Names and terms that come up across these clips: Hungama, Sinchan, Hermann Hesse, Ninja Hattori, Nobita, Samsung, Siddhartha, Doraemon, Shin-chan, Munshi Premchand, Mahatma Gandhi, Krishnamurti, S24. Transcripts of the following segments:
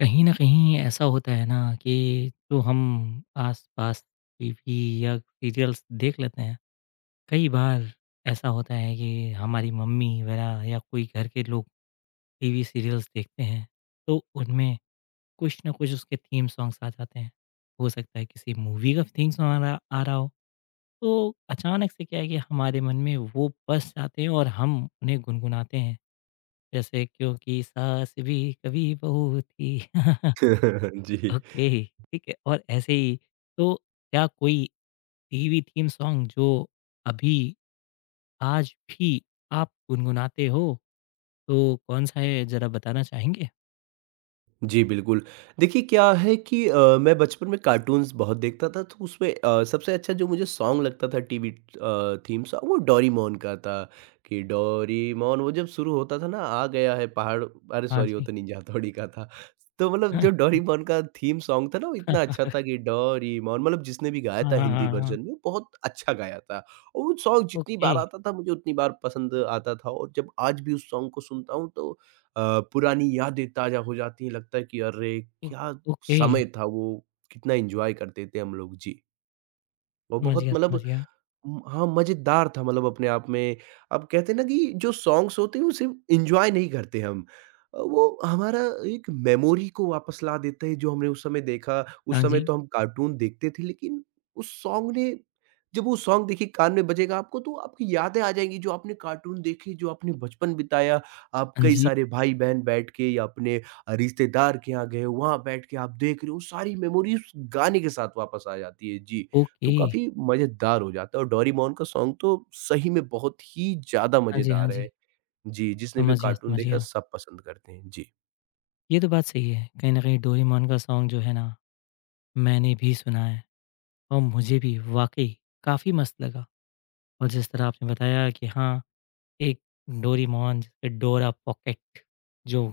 कहीं न कहीं ऐसा होता है ना कि जो हम आस-पास टीवी या सीरियल्स देख लेते हैं, कई बार ऐसा होता है कि हमारी मम्मी वगैरह या कोई घर के लोग टीवी सीरियल्स देखते हैं, तो उनमें कुछ न कुछ उसके थीम सॉन्ग्स आ जाते हैं। हो सकता है किसी मूवी का थीम सॉन्ग आ रहा हो, तो अचानक से क्या है कि हमारे मन में वो बस जाते हैं और हम उन्हें गुनगुनाते हैं। जैसे क्योंकि सास भी कभी बहू थी। जी। ओके ठीक है और ऐसे ही तो क्या कोई टीवी थीम सॉन्ग जो अभी आज भी आप गुनगुनाते हो तो कौन सा है जरा बताना चाहेंगे? जी, बिल्कुल। देखिए क्या है कि मैं बचपन में कार्टून्स बहुत देखता था तो उसमें सबसे अच्छा जो मुझे सॉन्ग लगता था टीवी थीम सॉन्ग वो डोरेमोन का था कि डोरेमोन वो जब शुरू होता था ना आ गया है पहाड़ अरे हाँ सॉरी वो जी। तो निंजा हथौड़ी का था। तो मतलब हाँ, जो डोरेमोन का थीम सॉन्ग था ना वो इतना अच्छा था कि डोरेमोन मतलब जिसने भी गाया हाँ, था हाँ, हिंदी हाँ, हाँ। वर्जन में बहुत अच्छा गाया था। और वो सॉन्ग जितनी ओके, बार आता था मुझे उतनी बार पसंद आता था और जब आज भी उस सॉन्ग को सुनता हूँ तो अ, पुरानी यादें ताज़ा हो जाती हैं, लगता है कि अरे! ओ क्या ओके समय था वो, कितना एन्जॉय करते थे हम लोग। जी, वो समझ बहुत गया, मतलब समझ गया। हाँ, मज़ेदार था मतलब अपने आप में। अब कहते हैं ना कि जो सॉन्ग्स होते हैं वो सिर्फ़ एन्जॉय नहीं करते हम। वो हमारा एक मेमोरी को वापस ला देते हैं जो हमने उस समय देखा। उस हाँ समय जी, तो हम कार्टून देखते थे लेकिन उस सॉन्ग ने जब वो सॉन्ग देखिए कान में बजेगा आपको तो आपकी यादें आ जाएँगी जो आपने कार्टून देखे, जो आपने बचपन बिताया। आप हाँ कई जी, सारे भाई-बहन बैठ के या अपने रिश्तेदार के यहाँ गए, वहाँ बैठ के आप देख रहे हो, सारी मेमोरी उस गाने के साथ वापस आ जाती है। जी। तो ओके। काफ़ी मज़ेदार हो जाता है और डोरेमोन का सॉन्ग तो सही में बहुत ही ज़्यादा हाँ जी, हाँ मज़ेदार है। जी, जी, जिसने भी समझ गया, कार्टून समझ देखा गया। सब पसंद करते हैं। जी। ये तो बात सही है, कहीं न कहीं डोरेमोन का सॉन्ग जो है ना मैंने भी सुना है और मुझे भी वाक़ई काफ़ी मस्त लगा और जिस तरह आपने बताया कि हाँ एक डोरेमोन, डोरा पॉकेट जो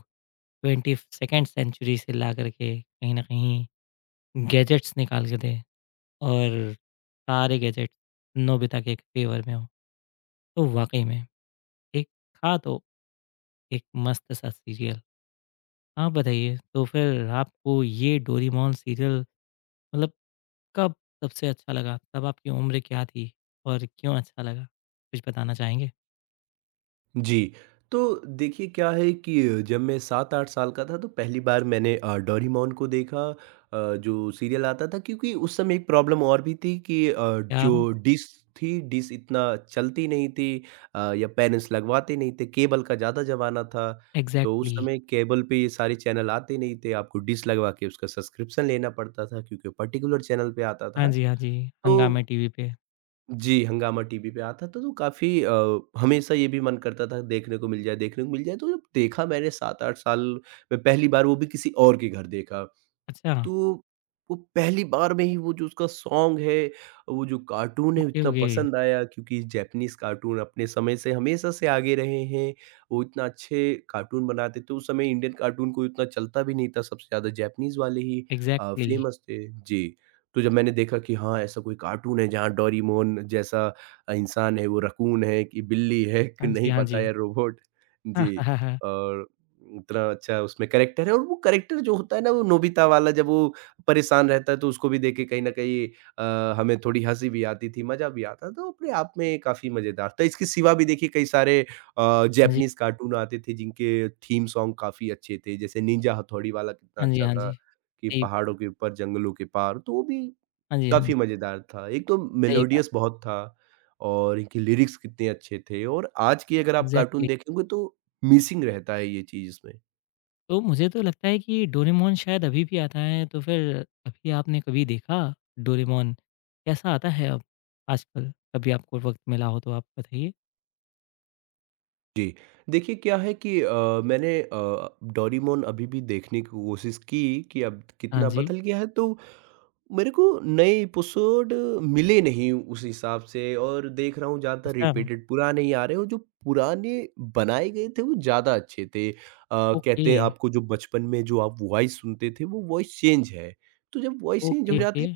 21st सेकंड सेंचुरी से ला कर के कहीं न कहीं गैजेट्स निकाल के दे और सारे गैजेट्स नोबिता के फ़ेवर में हो, तो वाक़ई में एक था तो एक मस्त सा सीरियल। आप बताइए तो फिर आपको ये डोरेमोन सीरियल मतलब कब सबसे अच्छा लगा? तब आपकी उम्र क्या थी और क्यों अच्छा लगा? कुछ बताना चाहेंगे? जी। तो देखिए क्या है कि जब मैं 7-8 साल का था तो पहली बार मैंने डोरेमोन को देखा जो सीरियल आता था क्योंकि उस समय एक प्रॉब्लम और भी थी कि क्या जो डिश थी, डिश इतना चलती नहीं थी या पेरेंट्स लगवाते नहीं थे, केबल का ज़्यादा ज़माना था। तो उस एग्ज़ैक्टली समय केबल पे ये सारे चैनल आते नहीं थे, आपको डिश लगवा के उसका सब्सक्रिप्शन लेना पड़ता था क्योंकि पर्टिकुलर चैनल पे आता हाँ था। जी, हाँ जी, हंगामा तो टीवी पे। जी, हंगामा टीवी पे आता था तो काफ़ी हमेशा ये भी मन करता था देखने को मिल जाए, तो जब देखा मैंने 7-8 साल में पहली बार वो भी किसी और के घर देखा। अच्छा। तो वो पहली बार में ही वो जो उसका सॉन्ग है, वो जो कार्टून है ओके, इतना ओके। पसंद आया क्योंकि जैपनीज़ कार्टून अपने समय से हमेशा से आगे रहे हैं। वो इतना अच्छे कार्टून बनाते थे, उस समय इंडियन कार्टून कोई उतना चलता भी नहीं था, सबसे ज़्यादा जैपनीज़ वाले ही इग्ज़ैक्टली फ़ेमस थे। जी, तो जब मैंने देखा कि हाँ, ऐसा कोई कार्टून है जहाँ डोरेमोन जैसा इंसान है, वो रकून है कि बिल्ली है कि हाँ जी, नहीं हाँ पता जी। या रोबोट। हाँ, जी हाँ, हाँ, हाँ। और इतना अच्छा उसमें कैरेक्टर है और वो कैरेक्टर जो होता है ना वो नोबिता वाला जब वो परेशान रहता है तो उसको भी देख के कहीं न कहीं हमें थोड़ी हँसी भी आती थी, मज़ा भी आता था, तो अपने आप में काफ़ी मज़ेदार था। इसके सिवा भी देखिए कई सारे हाँ जी, जापानीज़ कार्टून आते थे जिनके थीम सॉन्ग काफ़ी अच्छे थे, जैसे निंजा हथौड़ी वाला कितना हाँ जी, अच्छा हाँ था जी। कि सही पहाड़ों के ऊपर जंगलों के पार, तो वो भी हाँ जी, हाँ जी। काफ़ी मज़ेदार था। एक तो सही बात, मेलोडियस बहुत था और इनके लिरिक्स कितने अच्छे थे और आज की अगर आप कार्टून इग्ज़ैक्टली। देखेंगे तो मिसिंग रहता है ये चीज़ इसमें। तो मुझे तो लगता है कि डोरेमोन शायद अभी भी आता है, तो फिर अभी आपने कभी देखा डोरेमोन? कैसा आता है अब आजकल? कभी आपको वक़्त मिला हो तो आप बताइए? जी। देखिए क्या है कि मैंने डोरेमोन अभी भी देखने की कोशिश की कि अब हाँ कितना जी। बदल गया है तो मेरे को नए एपिसोड मिले नहीं उस हिसाब से और देख रहा हूँ ज़्यादा अच्छा, रिपीटेड पुराने ही आ रहे हैं और जो पुराने बनाए गए थे वो ज़्यादा अच्छे थे। ओके, कहते हैं आपको जो बचपन में जो आप वॉइस सुनते थे वो वॉइस चेंज है। तो जब वॉइस चेंज हो ओके, जाती ओके। है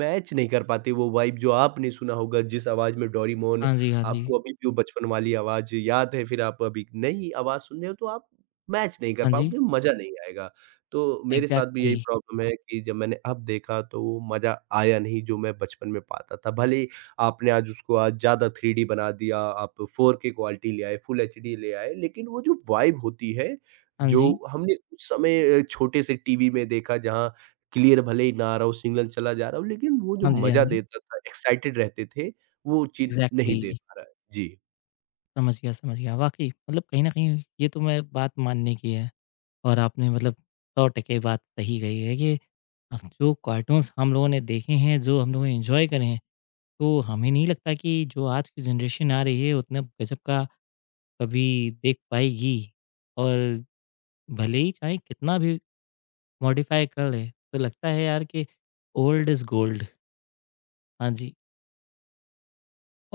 मैच नहीं कर पाते वो वाइब जो आपने सुना होगा, जिस आवाज़ में डोरेमोन हाँ जी, हाँ जी। आपको अभी भी वो बचपन वाली आवाज़ याद है, फिर आप अभी नई आवाज़ सुन रहे हो तो आप मैच नहीं कर हाँ जी, पाओगे, मज़ा नहीं आएगा। तो मेरे साथ भी यही इग्ज़ैक्टली। प्रॉब्लम है कि जब मैंने अब देखा तो वो मज़ा आया नहीं जो मैं बचपन में पाता था। भले ही आपने आज उसको आज ज़्यादा 3D बना दिया, आप 4K क्वालिटी ले आए, फुल एचडी ले आए, लेकिन वो जो वाइब होती है, हाँ जो जी। हमने उस समय छोटे से टीवी में देखा जहाँ क्लियर भले ही ना आ रहा हो, सिग्नल चला जा रहा हो, लेकिन वो जो हाँ जी, हाँ मज़ा जी। देता था, एक्साइटेड रहते थे, वो चीज़ नहीं दे इग्ज़ैक्टली। पा रहा है। जी, समझ गया, समझ गया। वाक़ई मतलब कहीं न कहीं ये तो मैं बात मानने की है और आपने मतलब 100 टके बात सही कही है कि अब जो कार्टून्स हम लोगों ने देखे हैं, जो हम लोगों ने एन्जॉय करे हैं, तो हमें नहीं लगता कि जो आज की जनरेशन आ रही है उतना गज़ब का कभी देख पाएगी। और भले ही चाहे कितना भी मॉडिफ़ाई कर ले, तो लगता है यार कि ओल्ड इज़ गोल्ड। हाँ जी,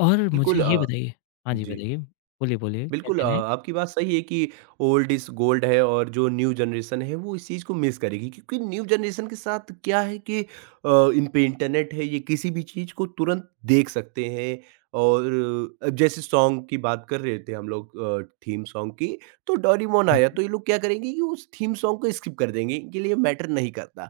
और मुझे बिल्कुल। ये बताइए हाँ जी, जी। बताइए। बोलिए, बोलिए क्या बिल्कुल कह अ, रहे हैं? आपकी बात सही है कि ओल्ड इज़ गोल्ड है और जो न्यू जनरेशन है वो इस चीज़ को मिस करेगी क्योंकि न्यू जनरेशन के साथ क्या है कि इन पे इंटरनेट है ये किसी भी चीज़ को तुरंत देख सकते हैं और जैसे सॉन्ग की बात कर रहे थे हम लोग थीम सॉन्ग की तो डोरेमोन हाँ आया जी, तो ये लोग क्या करेंगे कि उस थीम सॉन्ग को स्किप कर देंगे इनके लिए मैटर नहीं करता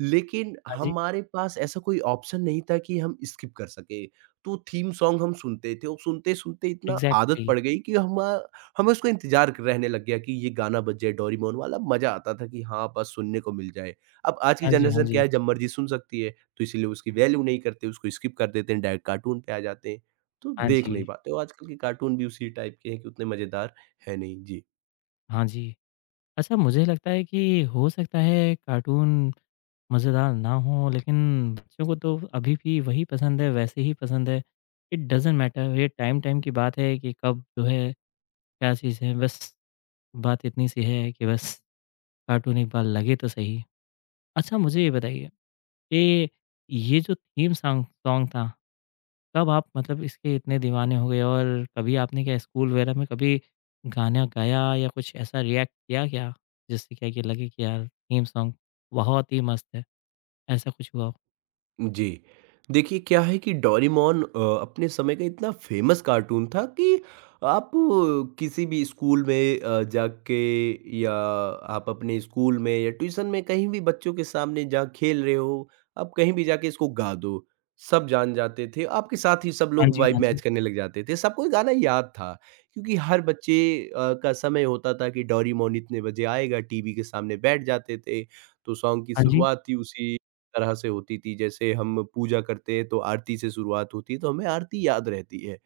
लेकिन हाँ जी, हमारे पास ऐसा कोई ऑप्शन नहीं था कि हम स्किप कर सके तो थीम सॉन्ग हम सुनते थे और सुनते-सुनते इतना आदत एग्ज़ैक्टली। पड़ गई कि हमा हमें उसका इंतज़ार क रहने लग गया कि ये गाना बज जाए डोरेमोन वाला, मज़ा आता था कि हाँ, बस सुनने को मिल जाए। अब आज की हाँ जी, हाँ जनरेशन क्या जी। है जब मर्ज़ी सुन सकती है, तो इसीलिए उसकी वैल्यू नहीं करते, उसको स्किप कर देते हैं, डायरेक्ट कार्टून पे आ जाते हैं, तो हाँ देख नहीं जी, पाते। और आजकल के कार्टून भी उसी टाइप के हैं कि उतने मज़ेदार है नहीं। जी। हाँ जी। अच्छा मुझे लगता है कि हो सकता है कार्टून मज़ेदार ना हो लेकिन बच्चों को तो अभी भी वही पसंद है, वैसे ही पसंद है। इट डज़न्ट मैटर ये टाइम-टाइम की बात है कि कब जो है क्या चीज़ है, बस बात इतनी सी है कि बस कार्टून एक बार लगे तो सही। अच्छा मुझे ये बताइए कि ये जो थीम सॉन्ग सॉन्ग था कब आप मतलब इसके इतने दीवाने हो गए और कभी आपने क्या स्कूल वगैरह में कभी गाना गाया या कुछ ऐसा रिएक्ट किया क्या? जिससे क्या कि लगे कि यार थीम सॉन्ग बहुत ही मस्त है, ऐसा कुछ हुआ हो? जी। देखिए क्या है कि डोरेमोन अपने समय का इतना फ़ेमस कार्टून था कि आप किसी भी स्कूल में जाके या आप अपने स्कूल में या ट्यूशन में कहीं भी बच्चों के सामने जहाँ खेल रहे हो, आप कहीं भी जाके इसको गा दो। सब जान जाते थे, आपके साथ ही सब हाँ लोग जी, वाइब हाँ जी। मैच करने लग जाते थे। सबको ये गाना याद था क्योंकि हर बच्चे का समय होता था कि डोरेमोन इतने बजे आएगा, टीवी के सामने बैठ जाते थे। तो सॉन्ग की हाँ जी। शुरुआत ही उसी तरह से होती थी, जैसे हम पूजा करते हैं तो आरती से शुरुआत होती है, तो हमें आरती याद रहती है।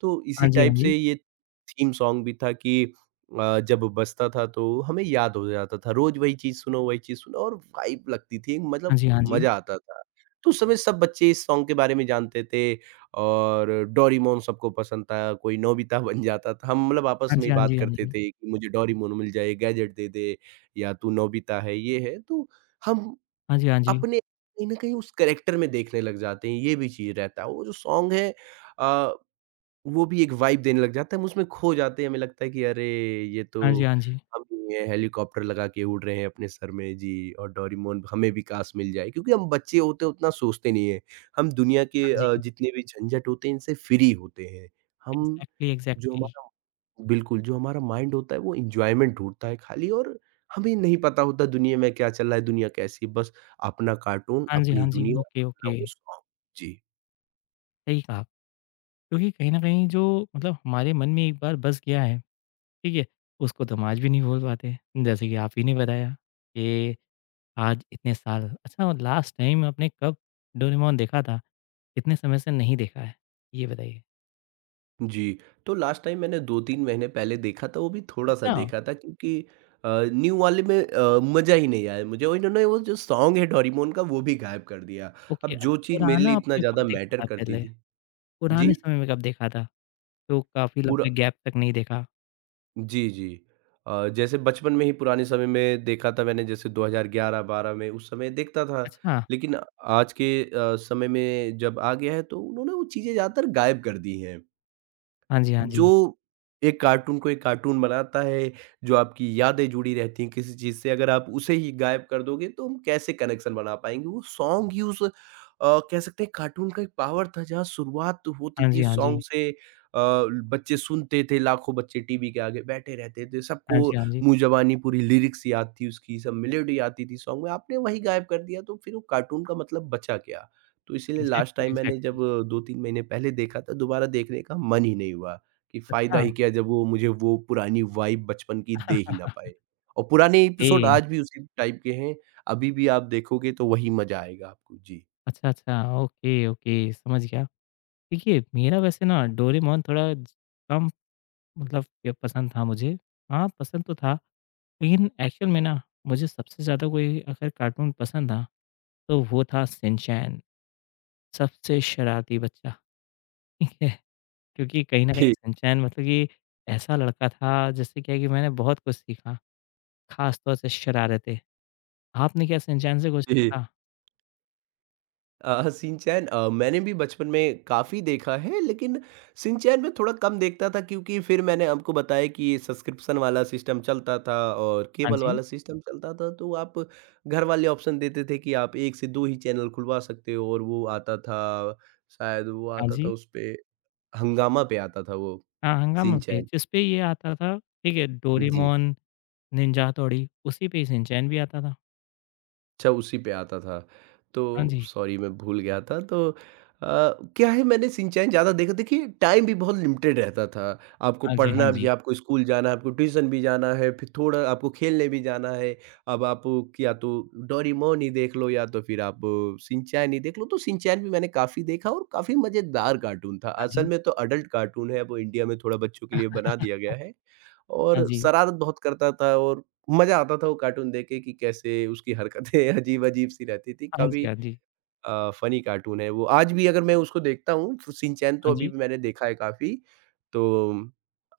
तो इसी हाँ जी, हाँ टाइप जी। से ये थीम सॉन्ग भी था कि जब बजता था तो हमें याद हो जाता था, रोज़ वही चीज़ सुनो और वाइब लगती थी, हाँ मतलब जी, हाँ जी। मज़ा आता था। तो उस समय सब बच्चे इस सॉन्ग के बारे में जानते थे और डोरेमोन सबको पसंद था, कोई नोबिता बन जाता था, हम मतलब आपस हाँ में जी, ही हाँ बात जी, हाँ करते जी। थे कि मुझे डोरेमोन मिल जाए, गैजेट दे दे या तू नोबिता है, ये है। तो हम हाँ जी, हाँ जी। अपने कहीं न कहीं उस कैरेक्टर में देखने लग जाते हैं, ये भी चीज़ रहता है। वो जो सॉन्ग है अ, वो भी एक वाइब देने लग जाता है, हम उसमें खो जाते हैं, हमें लगता है कि अरे! ये तो हाँ जी, हाँ जी। हम ही हैं, हेलीकॉप्टर लगा के उड़ रहे हैं अपने सर में जी और डोरेमोन हमें भी काश मिल जाए क्योंकि हम बच्चे होते हैं, उतना सोचते नहीं हैं। हम दुनिया हाँ के जी। जितने भी झंझट होते हैं, इनसे फ्री होते हैं। हम एग्ज़ैक्टली, जो एग्ज़ैक्टली। हमारा बिल्कुल, जो हमारा माइंड होता है वो एन्जॉयमेंट ढूँढता है खाली और हमें नहीं पता होता दुनिया में क्या चल रहा है, दुनिया कैसी है, बस अपना कार्टून, हाँ जी, अपनी हाँ जी। दुनिया, ओके, अपना ओके। वो सॉन्ग। जी। सही कहा। क्योंकि कहीं न कहीं जो मतलब हमारे मन में एक बार बस गया है, ठीक है? उसको तो हम आज भी नहीं भूल पाते। जैसे कि आप ही ने बताया कि आज इतने साल अच्छा लास्ट टाइम आपने कब डोरेमोन देखा था? कितने समय से नहीं देखा है? ये बताइए। जी, तो लास्ट टाइम मैंने 2-3 महीने पहले देखा था, वो भी थोड़ा-सा अच्छा, देखा था क्योंकि न्यू वाले में मज़ा ही नहीं आया मुझे और इन्होंने वो जो सॉन्ग है डोरेमोन का वो भी गायब कर दिया। ओके अब जो अच्छा चीज़ मेरे पुराना लिए इतना आपने ज़्यादा कब देखा मैटर था करती पहले? थी पुराने जी? समय में कब देखा था? तो काफ़ी पूरा लंबे गैप तक नहीं देखा। जी, जी। जैसे बचपन में ही पुराने समय में देखा था मैंने जैसे 2011-12 में उस समय देखता था। अच्छा, लेकिन आज के समय में जब आ गया है तो उन्होंने वो चीज़ें ज़्यादातर गायब कर दी हैं। हाँ जी, हाँ जो जी। एक कार्टून को एक कार्टून बनाता है, जो आपकी यादें जुड़ी रहती हैं किसी चीज़ से, अगर आप उसे ही गायब कर दोगे तो हम कैसे कनेक्शन बना पाएँगे? वो सॉन्ग ही उस कह सकते हैं कार्टून का एक पावर था जहाँ शुरुआत होती हाँ थी जी, हाँ सॉन्ग जी। से बच्चे सुनते थे, लाखों बच्चे टीवी के आगे बैठे रहते थे, हाँ सबको जी, हाँ जी। मुँह ज़बानी पूरी लिरिक्स याद थी उसकी, सब मेलोडी आती थी सॉन्ग में, आपने वही गायब कर दिया तो फिर वो कार्टून का मतलब बचा क्या? तो इसीलिए लास्ट एग्ज़ैक्टली, टाइम मैंने जब एग्ज़ैक्टली। 2-3 महीने पहले देखा था, दोबारा देखने का मन ही नहीं हुआ। कि फ़ायदा अच्छा, ही क्या जब वो मुझे वो पुरानी वाइब बचपन की दे ही ना पाए। और पुराने ए एपिसोड आज भी उसी टाइप के हैं, अभी भी आप देखोगे तो वही मज़ा आएगा आपको। जी। अच्छा, अच्छा, ओके, ओके समझ गया। देखिए, मेरा वैसे ना डोरेमोन थोड़ा कम मतलब ये पसंद था मुझे। हाँ, पसंद तो था लेकिन एक्चुअल में ना मुझे सबसे ज़्यादा कोई अगर कार्टून पसंद था तो वो था सिंचैन, सबसे शरारती बच्चा, ठीक है? क्योंकि कहीं न कहीं सिंचैन मतलब कि ऐसा लड़का था जिससे क्या है कि मैंने बहुत कुछ सीखा, ख़ास तौर से शरारतें। आपने क्या सिंचैन से कुछ जी, जी। सीखा? शिनचैन मैंने भी बचपन में काफ़ी देखा है, लेकिन शिनचैन मैं थोड़ा कम देखता था क्योंकि फिर मैंने आपको बताया कि ये सब्सक्रिप्शन वाला सिस्टम चलता था और हाँ केबल जी, वाला सिस्टम चलता था, तो आप घर वाले ऑप्शन देते थे कि आप 1 से 2 ही चैनल खुलवा सकते हो। और वो आता था, शायद वो हाँ आता था जी। उसपे, हंगामा पे आता था वो, हाँ, हंगामा पे शिनचैन। जिस पे ये आता था, ठीक है, जी, डोरेमोन, निंजा हथौड़ी उसी पे ही सिंचैन भी आता था। अच्छा, उसी पे आता था। तो हाँ जी, सॉरी मैं भूल गया था। तो अ, क्या है, मैंने शिनचैन ज़्यादा देखा, देखिए टाइम भी बहुत लिमिटेड रहता था। आपको हाँ जी, हाँ पढ़ना भी, जी, आपको स्कूल जाना है, आपको ट्यूशन भी जाना है, फिर थोड़ा आपको खेलने भी जाना है। अब आप या तो डोरेमोन ही देख लो या तो फिर आप शिनचैन ही देख लो, तो शिनचैन भी मैंने काफ़ी देखा और काफ़ी मज़ेदार कार्टून था। हाँ असल जी, में तो अडल्ट कार्टून है, अब वो इंडिया में थोड़ा बच्चों के लिए बना दिया गया है। हाँ और जी, शरारत बहुत करता था, और मज़ा आता था वो कार्टून देख के कि कैसे उसकी हरकतें अजीब-अजीब सी रहती थी। हाँ काफ़ी जी, हाँ जी, फ़नी कार्टून है वो। आज भी अगर मैं उसको देखता हूँ, तो शिनचैन तो हाँ अभी जी, भी मैंने देखा है काफ़ी, तो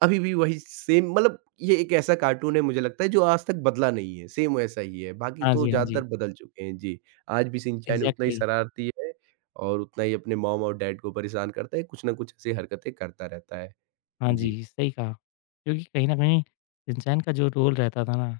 अभी भी वही सेम। मतलब ये एक ऐसा कार्टून है मुझे लगता है जो आज तक बदला नहीं है, सेम वैसा ही है। बाकी हाँ तो जी, हाँ जी। ज़्यादातर बदल चुके हैं। जी, आज भी शिनचैन उतना ही एग्ज़ैक्टली। शरारती है और उतना ही अपने मॉम और डैड को परेशान करता है, कुछ ना कुछ ऐसी हरकतें करता रहता है। हाँ जी। जी, सही कहा। क्योंकि कहीं न कहीं इंसान का जो रोल रहता था ना,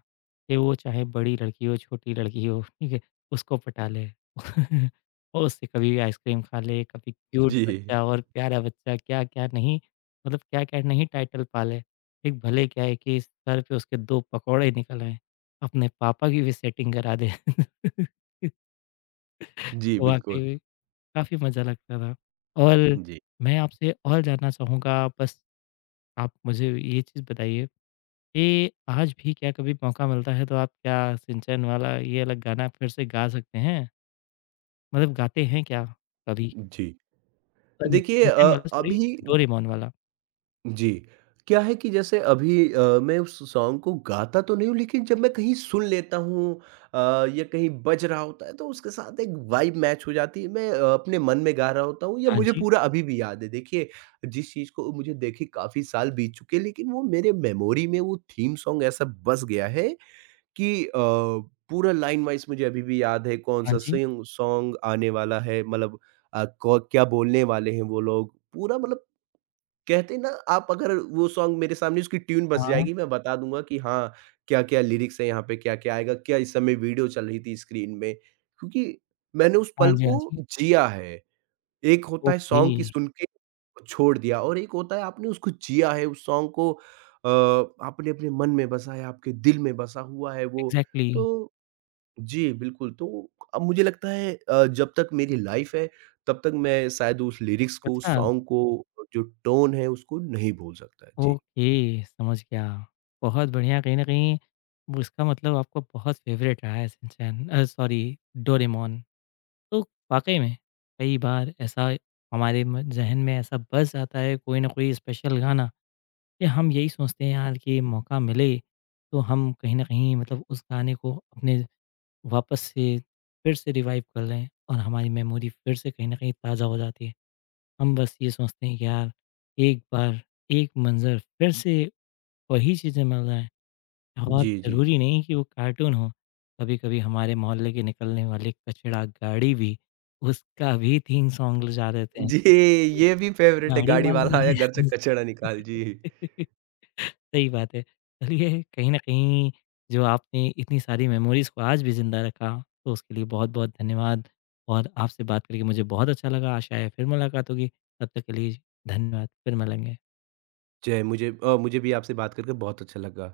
कि वो चाहे बड़ी लड़की हो, छोटी लड़की हो, ठीक है? उसको पटा ले। और उससे कभी आइसक्रीम खा ले, कभी क्यूट जी। बच्चा और प्यारा बच्चा, क्या-क्या नहीं मतलब क्या-क्या नहीं टाइटल पा ले। एक भले क्या है कि सर पे उसके 2 पकौड़े निकल आएँ, अपने पापा की भी सेटिंग करा दे। जी, बिल्कुल। वाक़ई में काफ़ी मज़ा लगता था। और जी। मैं आपसे और जानना चाहूँगा बस आप मुझे ये चीज़ बताइए ये आज भी क्या कभी मौका मिलता है तो आप क्या सिंचन वाला ये अलग गाना फिर से गा सकते हैं? मतलब गाते हैं क्या कभी? जी। अरे! देखिए सिंचन वाला सॉरी अभी डोरेमोन वाला। जी, क्या है कि जैसे अभी मैं उस सॉन्ग को गाता तो नहीं हूँ, लेकिन जब मैं कहीं सुन लेता हूँ या कहीं बज रहा होता है, तो उसके साथ एक वाइब मैच हो जाती है। मैं अपने मन में गा रहा होता हूँ या हाँ मुझे जी, पूरा अभी भी याद है। देखिए, जिस चीज़ को मुझे देखे काफ़ी साल बीत चुके हैं, लेकिन वो मेरे मेमोरी में वो थीम सॉन्ग ऐसा बस गया है कि पूरा लाइन वाइज़ मुझे अभी भी याद है हाँ कौन-सा जी, सिंग सॉन्ग सॉन्ग आने वाला है, मतलब क क्या बोलने वाले हैं वो लोग। पूरा मतलब, कहते हैं ना, आप अगर वो सॉन्ग मेरे सामने उसकी ट्यून बज हाँ, जाएगी, मैं बता दूँगा कि हाँ, क्या-क्या लिरिक्स हैं यहाँ पे, क्या-क्या आएगा, क्या इस समय वीडियो चल रही थी स्क्रीन में। क्योंकि मैंने उस हाँ पल जी, हाँ को जी। जिया है। एक होता है ओके, सॉन्ग की सुन के छोड़ दिया, और एक होता है आपने उसको जिया है, उस सॉन्ग को आपने अपने मन में बसा है, आपके दिल में बसा हुआ है वो। एग्ज़ैक्टली तो जी, बिल्कुल, तो अब मुझे लगता है जब तक मेरी लाइफ है, तब तक मैं शायद उस लिरिक्स को, उस अच्छा, सॉन्ग को, जो टोन है, उसको नहीं भूल सकता। जी। ओके समझ गया। बहुत बढ़िया कहीं न कहीं वो इसका मतलब आपका बहुत फ़ेवरेट रहा है सिंचन सॉरी डोरेमोन। तो वाक़ई में कई बार ऐसा हमारे म ज़हन में ऐसा बस जाता है कोई ना कोई स्पेशल गाना कि हम यही सोचते हैं यार कि मौका मिले तो हम कहीं न कहीं मतलब उस गाने को अपने वापस से फिर से रिवाइव कर लें और हमारी मेमोरी फिर से कहीं न कहीं ताज़ा हो जाती है। हम बस ये सोचते हैं कि यार एक बार, एक मंज़र फिर से वही चीज़ें मिल जाएँ और जी, जी। ज़रूरी नहीं कि वो कार्टून हो। कभी-कभी हमारे मोहल्ले की निकलने वाली कचड़ा गाड़ी भी उसका भी थीम सॉन्ग ले जा देते हैं। जी, एक ये भी फ़ेवरेट है, गाड़ी गाड़ी वाला वाला आया घर से है कचरा निकाल। जी। सही बात है। चलिए कहीं न कहीं जो आपने इतनी सारी मेमोरीज़ को आज भी ज़िंदा रखा, तो उसके लिए बहुत-बहुत धन्यवाद और आपसे बात करके मुझे बहुत अच्छा लगा। आशा है फिर मुलाकात होगी, तब तक के लिए धन्यवाद। फिर मिलेंगे। जय मुझे भी आपसे बात करके बहुत अच्छा लगा।